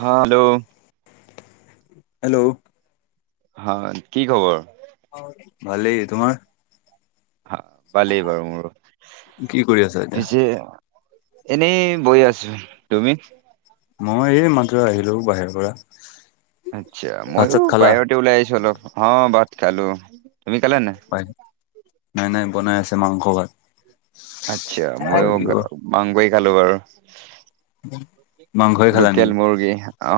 হা hello hello হয়। কি খবৰ? ভালেই। তোমাৰ? হ ভালেই বাৰু মোৰ কি কৰি আছা এতিয়া? পিছে এনেই বহি আছো। তুমি? মই এই মাত্ৰ আহিলো বাহিৰ পৰা। আচ্ছা ভাত ময়ো চাত খালা? বাহিৰতে ওলাই আহিছো অলপ হ ভাত খালো তুমি খালা নাই হয় নাই নাই বনাই আছে মাংস ভাত আচ্ছা খাব মই লাগিব। মাংসই খালো বাৰু মাংসই খালা লোকেল নেকি মুৰ্গী অ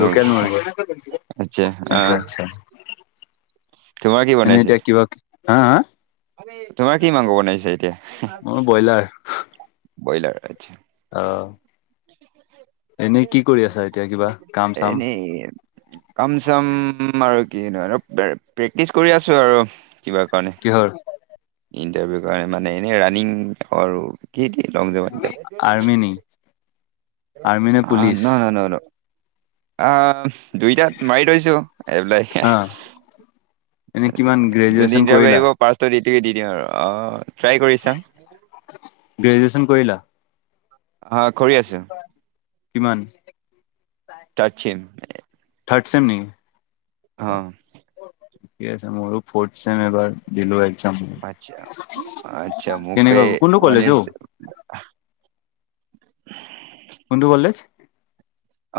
লোকেল মুৰ্গী আচ্ছা আহ তোমাৰ কি এনে বনাই ছে এতিয়া কিবা হা হা। তোমাৰ কি মাংস বনাইছে এতিয়া মোৰ ব্ৰইলাৰ আ আহ এনেই কি কৰি আছা এতিয়া কিবা কাম চাম এনেই কাম চাম আৰু কি প্ৰেক্টিচ কৰি আছো আৰু। কিবা কাৰনে। কিহৰ? ইণ্টাৰভিউৰ কাৰণে মানে এনেই ৰানিং আৰু আৰ্মি নি? আৰ্মি [unintelligible] নে পুলিচ? আহ দুইটাত মাৰি থৈছো এপ্লাই হা এনে কিমান যোন গ্ৰেজুৱেচন ইনটাৰভিউ কৰিলা? আহিব ফাষ্ট সেইটো দিওঁ আৰু আহ ট্ৰাই কৰি চাও। গ্ৰেজুয়েচন কৰিলা? অ কৰি আছো কিমান? থাৰ্ড চেম ছেম নেকি? অ ঠিক আছে মোৰ ফৰ্থ ছেম এবাৰ দিলো আৰু আচ্ছা আচ্ছা মোক কেনেকুৱা এই কোনটো কলেজ [inaudible] অ? কোনটো কলেজ?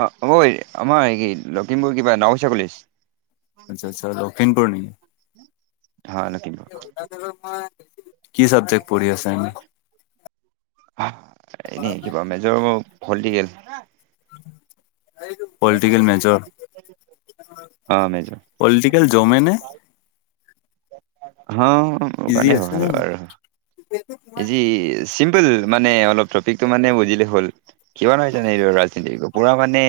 অ অই আমাৰ লখিমপুৰ কিবা নাওবৈচা কলেজ। আচ্ছা আচ্ছা লখিমপুৰ। হয় নেকি [unintelligible] কি চাবজেক্ট পঢ়ি আছা এনে? এনে কিবা মেজৰ পলিটিকেল পলিটিকেল মেজৰ অ মেজৰ পলিটিকেল জমে নে অ মোৰ ইজি কাৰণে আছে ভাল জানো? আৰু ইজি চিম্পুল মানে অলপ টপিকটো মানে বুজিলে হ'ল কিমান [unintelligible] ৰাজনীতি পুৰা মানে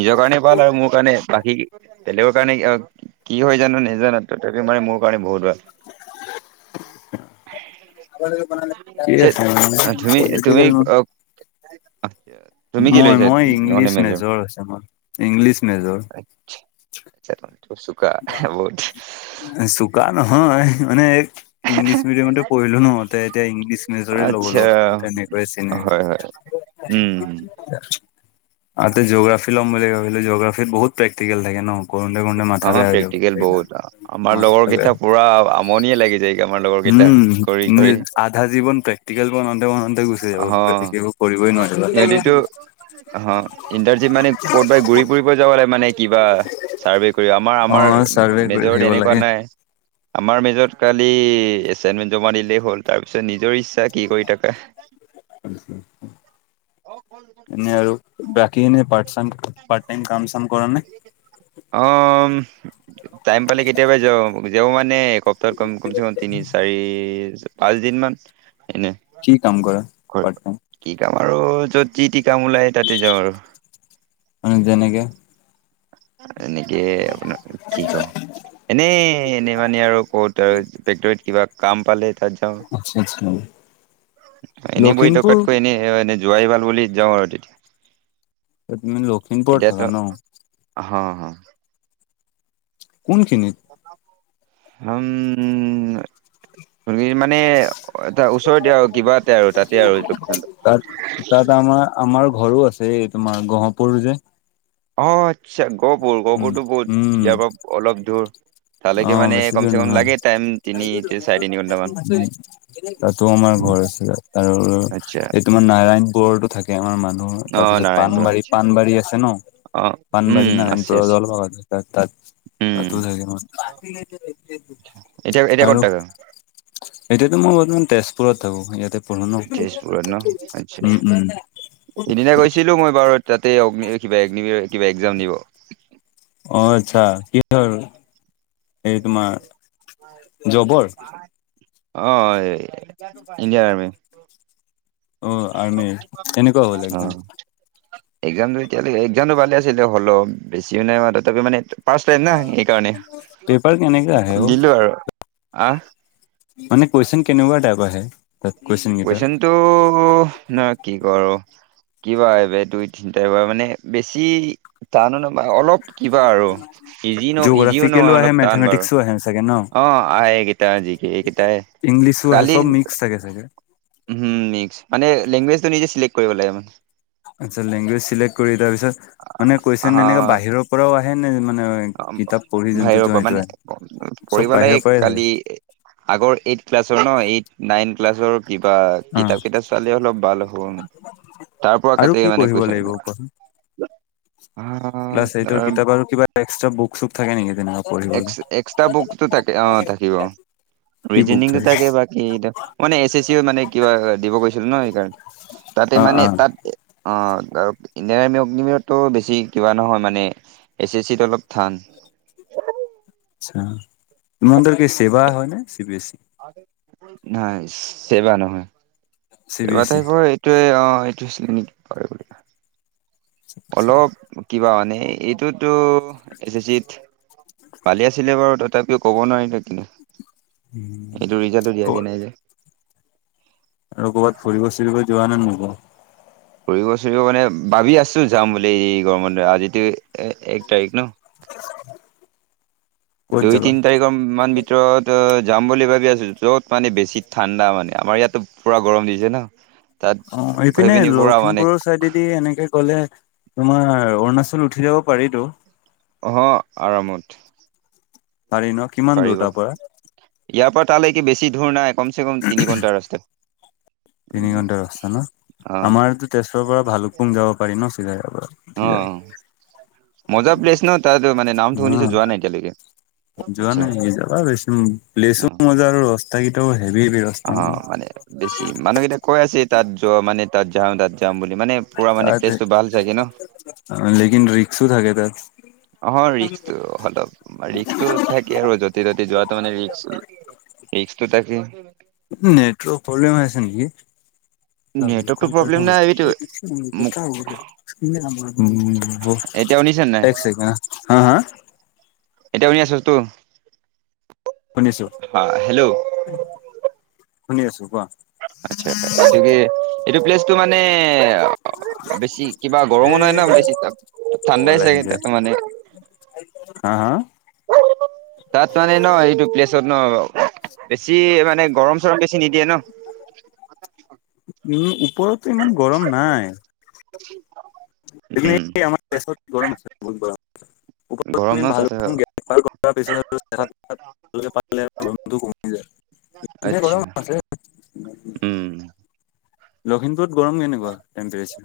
নিজৰ কাৰণে ভাল আৰু মোৰ কাৰণে বাকী তেলেগৰ কাৰণে কি হয় জানো নেজানো তথাপি মানে মোৰ কাৰণে বহুত ভাল [inaudible] কি আছে মানে তুমি তুমি পলিটিকেল [unintelligible] তুমি কি মই লৈছা মই মানে ইংলিছ মেজৰ ন আছে মোৰ। ইংলিছ মেজৰ, [inaudible] চুকা নহয় মানে ইংলিছ মিডিয়ামতে পঢ়িলো ন এতিয়া ইংলিছ মেজৰে ল'ব আচ্ছা লগা তেনেকৈয়ে চিন হয় হয় উম তাতে জিঅগ্ৰাফি লম বুলি ভাবো জিঅোগ্ৰাফিৰ বহুত প্ৰেক্টিকেল থাকে ন কৰোতে কৰোতে মা [unintelligible] অ প্ৰেক্টিকেল বহুত আমাৰ লগৰ বেয়া কেইটা পুৰা আমনিয়ে লাগি যায় আমাৰ লগৰ কেইটা উম, কৰি কৰি পঢ়োতে মেলোতে গুচি যাব অ প্ৰেক্টিকেল কৰিবই ইহঁতিতো নোৱাৰিবা অ ইণ্টাৰজি মানে ক'তবাই ঘুৰি ফুৰিব যাব লাগে মানে কিবা চাৰ্ভে কৰিব আমাৰ আমাৰ অ', চাৰ্ভে [unintelligible] কৰি মেজৰ থাকিব এনেকুৱা লাগে। নাই আমাৰ মেজত কালি এচাইনমেন্ট জমা দিলেই হ'ল তাৰ পিছত নিজৰ ইচ্ছা কি কৰি থাকা আতছা [unintelligible] এনে আৰু বাকি খিনি এনে পাৰ্ট টাইম কাম চাম কৰো অ টাইম পালে কেতিয়াবা যাও যও মানে ক কমচে কম তিনি চাৰি পাঁচ দিন মান এনে কি কাম কৰা কৰিব পাৰট কি কাম আৰু যত যি টি কাম ওলায় তাতে যাওঁ আৰু মানে যেনেকে [unintelligible] এনেকে আপোনাৰ কি কম এনে এনে মানে আৰু কত আৰু ফেক্টৰীত কিবা কাম পালে তাত যাও আচ্ছা আচ্ছা এনেই বহি লখিমপুৰ থকাতকৈ এনে সেই মানে যোৱাইভাল বুলি যাওঁ আৰু তেতিয়া তুমি লখিমপুৰত এতিয়াতো থাকা ন হ হ কোনখিনিত আম ভিৰ মানে এটা ওচৰতে আৰু কিবাটে আৰু তাতে আৰু লকেচনতো তাত তাত আমাৰ আমাৰ ঘৰো আছে এই তোমাৰ গহপুৰ যে অ আচ্ছা গহপুৰ উম, গহপুৰতো বহুত উম, ইয়াৰ পৰা অলপ দূৰ অ তালৈকে মানে বেছি দূৰ কমচে কম নহয় লাগে টাইম তিনি চাৰে তিনি ঘন্টামান তাতো আমাৰ ঘৰ আছিল আৰু আচ্ছা এইটোমাৰ নাৰায়ণ পোৰতো থাকে আমাৰ মানুহ অ তাৰপিছত নাৰায়ণপুৰ পানবাৰী আচ্ছা পানবাৰী আছে ন অ উম পানবাৰি আছে নাৰায়নপুৰত আছে অলপ আগত তাত উম তাতো থাকে মানুহ এতিয়া এতিয়া ক'ত আৰু থাকা এতিয়াতো মই বৰ্তমান তেজপুৰত থাকো ইয়াতে পঢ়ো ন উ উ সদিনা গৈছিলো মই বাৰু তাতে অ্ কিবা এগজ কিবা এক্জাম দিব অ আচ্ছা কি বাৰু এইটো জবৰ তোমাৰ পাৰা অ এই ইণ্ডিয়া আৰ্মি অ আৰ্মিৰ এনেকুৱা হ'ল অ একজাম এক্জামটো এতিয়ালকে এক্জামতটো ভালে আছিলে হলে বেছিও নাই ম তাপি মানে ফাচতাইম না সেইকাৰণে পেপাৰ কেনেকে আহে অ দিলো আৰু আহ মানে কইচন কেনেকুৱা টাইপৰ আহে তাত কুৱেশন কেইটা কুৱেশচনতো ন কি কৰো কিবা এইব দুই তিনিটাবা মানে বেছি তানো নাই অলপ কিবা আৰু ইজি ন ইজিও জিঅ'গ্ৰাফিকেলো নহয় আহে অলপ টান বাৰু মেথমেটিক্সো আহে চাগে ন অ আহ কেইটাজিকে এই কেটাই ইংলিছো আহে কালি চব মিক্স থাকে চাগে উহ নিচ লেংগুৱেজটো নিজে চিলেক্ট কৰিব লাগে মানে আচ্ছা লেংগুৱেজ চিলেক্ট কৰি তাৰপিছত মানে কৈছন এনেকে বাহিৰৰ পৰাও আহে নে মানে অ কিতাপ পঢ়ি যোনটো বাহিৰৰপৰা যোৱা পৰা সেইটো মানে আহে? চব কৰিব বাহিৰৰ লাগে পৰাই থাকে কালি আগৰ এইট ক্লাছৰ ন এইট নাইন ক্লাছৰ কিবা অ কিতাপ কিতাপ চালে অলপ ভাল হ'ব মানে তাৰ পৰা আৰু কাতে কি মানে পঢ়িব কৈছেন লাগিব কোৱাচোন? ক্লাছ এইটৰ কিতাপ আৰু কিবা তেকচ এক্স‌ এক্সট্ৰা বুকটো থাকে অ থাকিব কি বুক ৰিজনিংটো থাকে? তাকে বাকী মানে এছ এছ চি মানে কিবা দিব গৈছিলো ন সেইকাৰণ তাতে অ মানে অ তাত অ আৰু ইণ্ডিয়ান আৰ্মি অগ্নিমো বেছি কিবা নহয় মানে এইচ এছ চিত অলপ থান আচ্ছাচেৱা হয় নে চি বি ই? নাই চেবা নহয় চি বি চেবা এছ ই ক এইটোয়ে অ অ এইটোৱেই চিগনিগ পাৰ বুলি কয় আচ্ছা অলপ কিবা মানে এইটোতো এচ চিত পালি আছিলে বাৰু তথাপিও ক'ব নোৱাৰিলে কিনো উম এইটো ৰিজাটো দিয়াকে ক'ত নাই যে উম ফুৰিব চুৰিব মানে ভাবি আছো যাম বুলি এই গৰম আজিতো এক তাৰিখ ন- ক'ত দুই যাবা? তিনি তাৰিখৰ মান ত যাম বুলি ভাবি আছো য'ত মানে বেছি ঠাণ্ডা মানে আমাৰ ইয়াতো পুৰা গৰম দিছে ন। তাত অ গৈ এইপিনে পিনি পুৰা মানে লখিমপুৰৰ চাইডেদি এনেকে- কলে তোমাৰ অৰুণাচল উঠি যাব পাৰিতো। আহ আৰামত পাৰি ন কিমান দূৰ পাৰিব তাৰ পৰা- ইয়াৰ পৰা তালৈকে বেছি ধূৰ নাই কমচে কম তিনি ঘণ্টা ৰাস্তাত- তিনি ঘণ্টা ৰাস্তা ন- অ আমাৰতো তেজপুৰৰ পৰা ভালুকপুং যাব পাৰি ন চিধাই পৰা অ উঠি যায় মজা প্লেছ ন তাত মানে নামটো অ শুনিছো যোৱা নাই এতিয়ালৈকে যোৱা আচ্ছা নাই যাবা বেছ প্লেছো অ মজা আৰু ৰাস্তা কেইটাও। হেভি হেভি ৰাস্তা অ মানে বেছি মানুহকেইটা কৈ আছে তাত যোৱা মানে তাত যওঁ তাত যাম বুলি মানে- পুৰা মানে তাত প্লেছটো ভাল চাগে ন- লেকিন ৰিক্সো থাকে তাত। অ ৰিক্কটো অলপ ৰিক্কটো থাকে আৰু য'তে ত'তে যোৱাত- মানে ৰিক্কটো ৰিক্কটো থাকে। নেটৱৰ্ক প্ৰব্লেম আছে নেকি? [unintelligible] উ নেটৱৰ্কটো প্ৰব্লেম নাই এইটো মোক ব এতিয়া শুনিছা নাই এক চেকেণ্ড হা হা। এতিয়া শুনি আছে তো-। শুনিছো শুনি আছো কোৱা! তটো মানে-। বেছি কিবা এ গৰমো নহ ন বেছি তাত ঠাণ্ডাই কল আহি চাগে যায় তাত মানে-। হা হা। তাত মানে ন এইটো প্লেচত ন বাৰু-। বেছি মানে গৰম চৰম বেছি নিদিয়ে ন-। উম ওপৰতো ইমান গৰম নাই। উম আমাৰছত গৰম আছে বহুত গৰম গৰম আ। মি ন ভাল তাতে গ্ৰে্তাৰ কৰাৰ পিছত। পালে বন্ধু কমি যায়। এনে আচ্ছা গৰম আছে উম। লখিমপুৰত গৰম কেনেকুৱা টেম্পপৰ।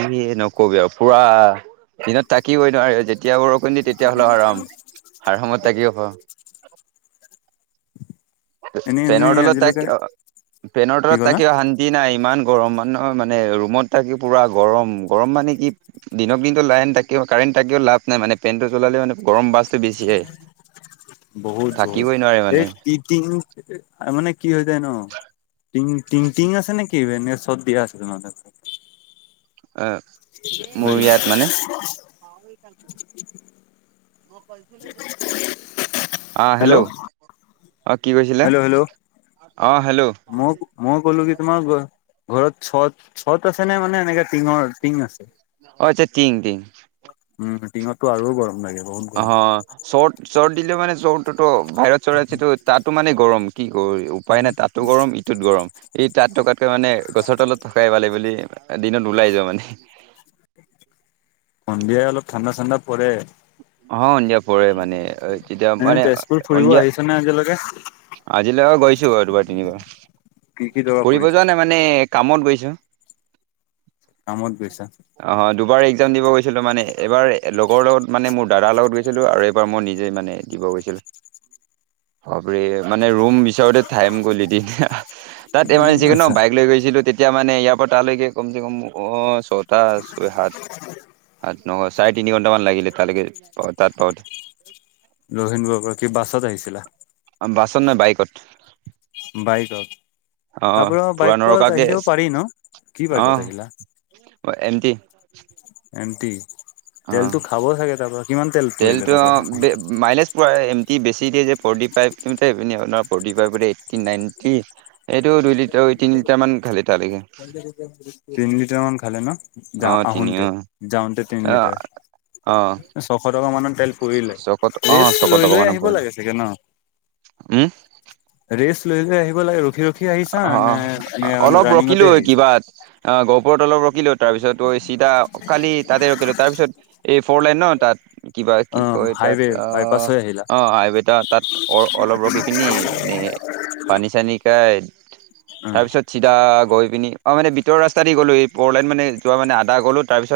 এ নকবি আৰু পুৰা দিনত থাকিবই নোৱাৰি যেতিয়া। কেতিয়া বৰষুণ দি তেতিয়া হ'লেও আৰাম আৰামত থাকি হব। এনেই তুমি পেনৰলত আজিলৈকে তাকি অ কি পেনডলত ক'লা? তাকি শান্তি নাই ইমান। গৰম মানেহয় মানে ৰুমত থাকে পুৰা গৰম গৰম মানে কি দিনক দিনতো লাইন থাকে কাৰেণ্ট-। তাকি লা নাই মানেনটো চলালেওানে-। গৰম বাছতটো বেছিহে বহুত বহুত থাকিবই নোৱাৰে এই মানে। টি টিং মানে কি হৈ যায় ন টিং টিং টিং আছে নেকি? কি চৰ্ দিয়া আছিল ম। আহ মোৰ ইয়াত মানে। আহ হেল্ল'। অ কি কৈছিলে হেল্ল' হেল্ল' অ হেল্ল' মই মই ক'লো কি তোমাক। ঘৰত চত। চত আছে নে মানে এনেকে টিঙৰ টিং আছে অ আচ্ছা টিং টিং উম-। দিনতো আৰু গৰম লাগে। বহুত গৰম অ চৰ্ট চৰ্ট দিলে মানে চৰটোতো বাহিৰত চৰ আছেটো তাতো মানে গৰম। কি কৰ উপায় নাই তাতো গৰম ইটোত গৰম এই তাঁতো টকাতকৈ মানে গছৰ তলত থকাই পালে বুলি। দিনত ওলাই যাোৱা মানে। সন্ধিয়া অলপ ঠাণ্ডা ঠাণ্ডা পৰে। অ সন্ধিয়া পৰে মানে যেতিয়া এনে মানে তেজপুৰ ফুৰিব সন্ধিয়া আহিছ নে আজিলৈকে? আজিলৈকে গৈছো বাৰ দুবাৰ তিনিবাৰ, কি কি জেগা ফুৰিব ফুৰিছা? যোৱা নাই মানে কামত গৈছো কামত গৈছা? অ দুবাৰ। দিব গৈছিলোঁ মানে এইবাৰ লগৰ লগত মানে মোৰ দাদাৰ লগত গৈছিলোঁ আৰু এইবাৰ মই নিজেই মানে দিব গৈছিলোঁ। [unintelligible] হয়। মানে ৰুম বিচৰতে ঠাইম গ'ল এদিন তাত এমাৰ্জেঞ্চিৈ ন আচ্ছা বাইক লৈ গৈছিলোতিয়া। এতিয়া মানে ইয়াৰ পৰা তালৈকে কমচ কম অ ছটা ছয় সাত। নহয় চাৰে তিনি ঘন্টামান লাগিলে তালৈকে তাত পাওঁতে। লহীন বগৰ কি বাছত আহিছিলা। বাছত নাই বাইকত। বাইকত অ তাৰপ পুৰা বাইকত নৰকাকে আহি যাব পাৰি ন কি বাইকত আহিলা। অ এমতি। এমটি। অ পৰিলে তেলটো তাৰ পৰা আহোঁতে? মাইলেজ পৰা এম বেছি। ফি নটি এইটো দুই লিটাৰ। কামান খালি। তালৈকে তিনি লিটাৰ মান খালে ন। যা অ তিনি আহোতে অ যাওঁতে তিনি অ লিটাৰ অ ছশ টকা মানত। তেল লৈ চকত অ চকত লৈ অকমানো আহ পৰিলে লাগে চাগে ন। উম লৈ লৈ আহিব লাগে ৰখি ৰখি আহিছা? নে এনে মানে ৰানিঙত কিবা অ গপুৰৰ তলৰ ৰকিলো তাৰপিছত চিধা কালি তাতে ৰখিলো তাৰপিছত এই ফৰ লাইন ন তাত কিবা অ কি কয় তাত হাইৱে বাইপাছ আহ হৈ আহিলা? অ আইবত তাত অ অলপ ৰখি পিনি এনেই পানী চানী খাই অ তাৰপিছত চিধা গৈ পিনি অ মানে ভিতৰ ৰাস্তাই দি গ'লো এই পৰলাই মান য মানে আদা গ'লো তাৰপিত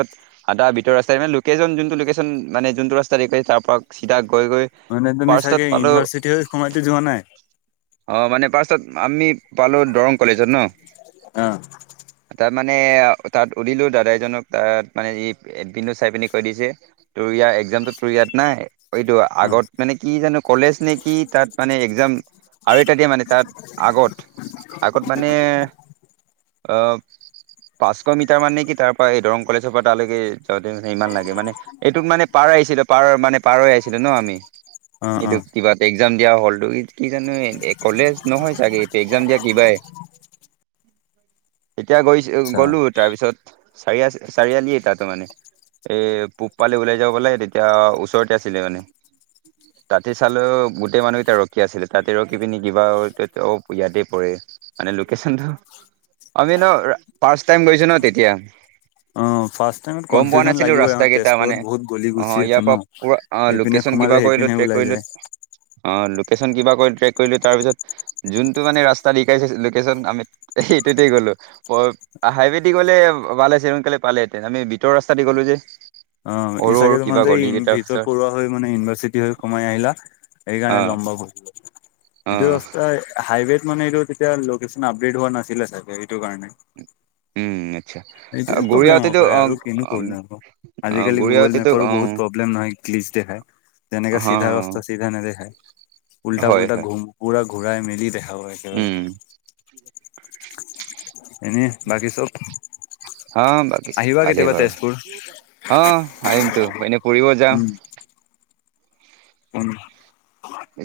আদা ভিতৰ ৰাস্তাই মানে লোকেচন যোনটো লোকেশ্যন মানে যোনটো ৰাস্তা দেছে তাৰ পৰা চিধা গৈ গৈ মানে [inaudible] তুমি চাগে পালো ইউনিভাৰ্চিটি হৈ সোমাইতো যোৱা নাই? অ মানে পাছত আমি পালো দৰং কলেজত ন। আহ। তাৰ মানে তাত সুধিলোঁ দাদা এজনক তাত মানে ই এবিনু চাই পিনি কৈ দিছে ত একজামত তোৰ ইয়াত নাই এইটো অ', আগত মানে কি জানো কলেজ নে কি তাত মানে একজাম আৰু এটা দিয়ে মানে তাত আগত আগত মানে আহ। পাঁচশ মিটাৰ মানে কি তাৰ পৰা এই দৰং কলেজৰ পৰা তালৈকে যাওঁতে মে ইমান লাগে। মানে এইটোক মানে পাৰ পাৰ আহিছিলো পাৰ মানে পাৰ আহিছিলো ন আমি অ', এইটো অ', কিবা এটা এক্জাম দিয়া হ'লতো কি কি জানো এ কলেজ নহয় চাগে এইটো এক্জাম দিয়া দিবাই এতিয়া গৈছ আচ্ছা। গলো তাৰপিছত চাৰ আ চাৰিআলি এটা তাৰমানে। এ পূব পালি ওলাই যাব পালে তেতিয়া ওচৰতে আছিলে মানে। তাতে চালোও গোটেই মানুহ এটা ৰখি আছিলে তাতে ৰখি পিনি কিবা অ ইয়াতে মানে লোকেশ্যনটো আমি ন ফাৰ্ষ্ট টাইম গৈছো ন তেতিয়া। অ', ফাৰ্ষ্ট টাইমত গম পোৱা কনফিউজন নাছিলো লাগিবই ৰাস্তা আৰু কেইটা তেজপুৰত মানে বহুত গলি গুচি আহ আছে ইয়াৰ ন। পৰা পুৰা অ এইপিনে লোকেশ্যন কিবা সোমালে কৰিলো সেইপিনে ট্ৰে ওলাই কৰিলো। যায়। অ লোকেশ্যন কিবা কৰি ট্ৰেক কৰিলো তাৰিছত যোনটো মানে ৰা [unintelligible] লেচন আমি সেইটোতে গলো হাইৱে দি গ'লে ভাল আছে সোনকালে। পালেহেঁতেন আমি ভিতৰৰ ৰাস্তা দি গ'লো যে। অ সৰু সৰু চাগে তোমাৰ কিবা গলি কেইটাৰ ভিতৰত [inaudible] পিছত পঢ়োৱা হৈ মানে ইউনিভাৰ্চিটি হৈ সোমাই আহিলা। অ সেইকাৰণে লম্বা হল। এইটো অ ৰাস্তা হাইৱেত মানে এইটো তেতিয়া লোকেশচন আপডেট হোৱা নাছিলে চাগে সেইটো কাৰণে। উম আচ্ছা এইটোৱে ঘূৰি প্ৰব্লেম হ'ব আহোঁতেটো পাৰে অ আৰু কিনো অ প্ৰব্লেম হ'ব। আজিকালি গুগল গৰিয়াৱতেতো মেপৰো বহত প্ৰব্লেম নহয় ক্লিচ দেখাই যেনেকে হ চিধা অস্তা চিধা নেদেখায়। উল্টা হয় পুল্টা হয় ঘ পুৰা ঘূৰাই মেলি দেখা হয় উম একেবাৰে। এনেই বাকী চব হ বাকি চব আহিবা ভালেই কেতিয়াবা বাৰো, তেজপুৰ হ আহম তো ফুৰিব যাম। উম।